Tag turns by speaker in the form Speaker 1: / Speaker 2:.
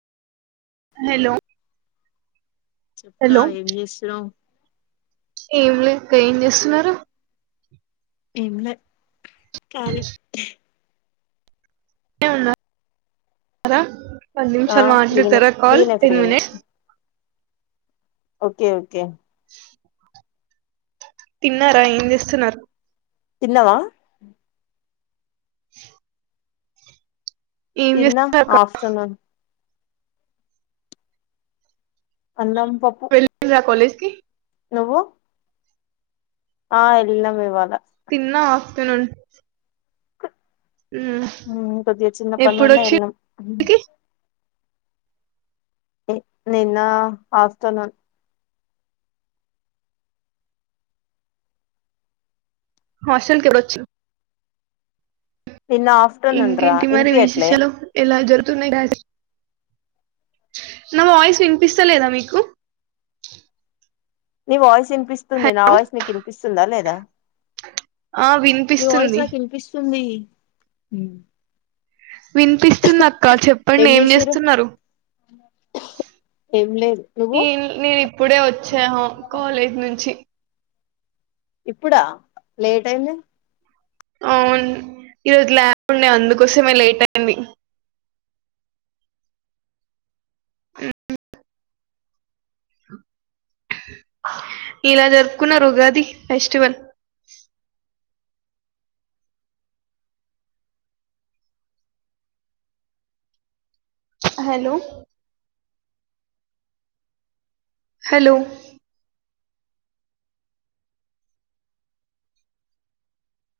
Speaker 1: hello
Speaker 2: చెప్ రా
Speaker 1: hello
Speaker 2: ఏం చేస్తుఉనవ్
Speaker 1: ఏం లే అక్క ఏం చేస్తునరు
Speaker 2: ఏం లే కాలి
Speaker 1: టే ఉన్న [unintelligible] హలో పది
Speaker 2: ఆ
Speaker 1: నిమిషాలు
Speaker 2: ఫ్రీనే
Speaker 1: మాట్లాడతారా కాల్
Speaker 2: ఫ్రీనే
Speaker 1: టెన్
Speaker 2: ఫ్రీనే
Speaker 1: మినేట్స్
Speaker 2: ఓకే ఓకే
Speaker 1: తిన్నారా ఏం చేస్తునరు
Speaker 2: తిన్నవా
Speaker 1: ఏం
Speaker 2: తిన్నాం
Speaker 1: చేస్తున్నారు అక్క
Speaker 2: ఆఫ్టనూన్ అన్నం పప్పు
Speaker 1: వెల్లిండ్రా కొలేజ్ కి
Speaker 2: నువ్వు ఆ ఎల్లినం ఇవాళ
Speaker 1: తిన్న ఆఫ్టర్నూన్ ఉమ్,
Speaker 2: ఉమ్ కొద్దిగా చిన్న
Speaker 1: ఎప్పుడు
Speaker 2: పనుండే
Speaker 1: వచ్చి
Speaker 2: ఎల్లినం నిన్న ఆ ఆఫ్టర్నూన్
Speaker 1: హాస్టల్కి ఎప్పుడొచ్చావు
Speaker 2: నిన్న ఆఫ్టర్నూన్ రా
Speaker 1: ఇంకేంటి మరి
Speaker 2: వినిపియట్లే
Speaker 1: విశేషాలు ఎలా జర్ తునాయి క్లాసెస్ నా వాయిస్ వినిపిస్తలేదా మీకు
Speaker 2: నీ వాయిస్ ఇన్
Speaker 1: హ-
Speaker 2: నిపిస్తుంది నా వాయిస్ నీకినిపిస్తుందా లేదా
Speaker 1: ఆ వినిపిస్తుంది
Speaker 2: ఉమ్
Speaker 1: వినిపిస్తుంది అక్క చెప్పండి ఏం చేస్తున్నారు
Speaker 2: ఏం లేదు నువ్వు
Speaker 1: నే నేన్ ఇప్పుడే వచ్చాను కాలేజ్ నుంచి
Speaker 2: ఇప్పుడా లేట్ అయింది
Speaker 1: అవున్ ఈరోజు ల్యాబ్ ఉండే అందుకోసమే లేట్ అయింది ఇలా జరుపుకున్నారు ఉగాది ఫెస్టివల్ హలో హలో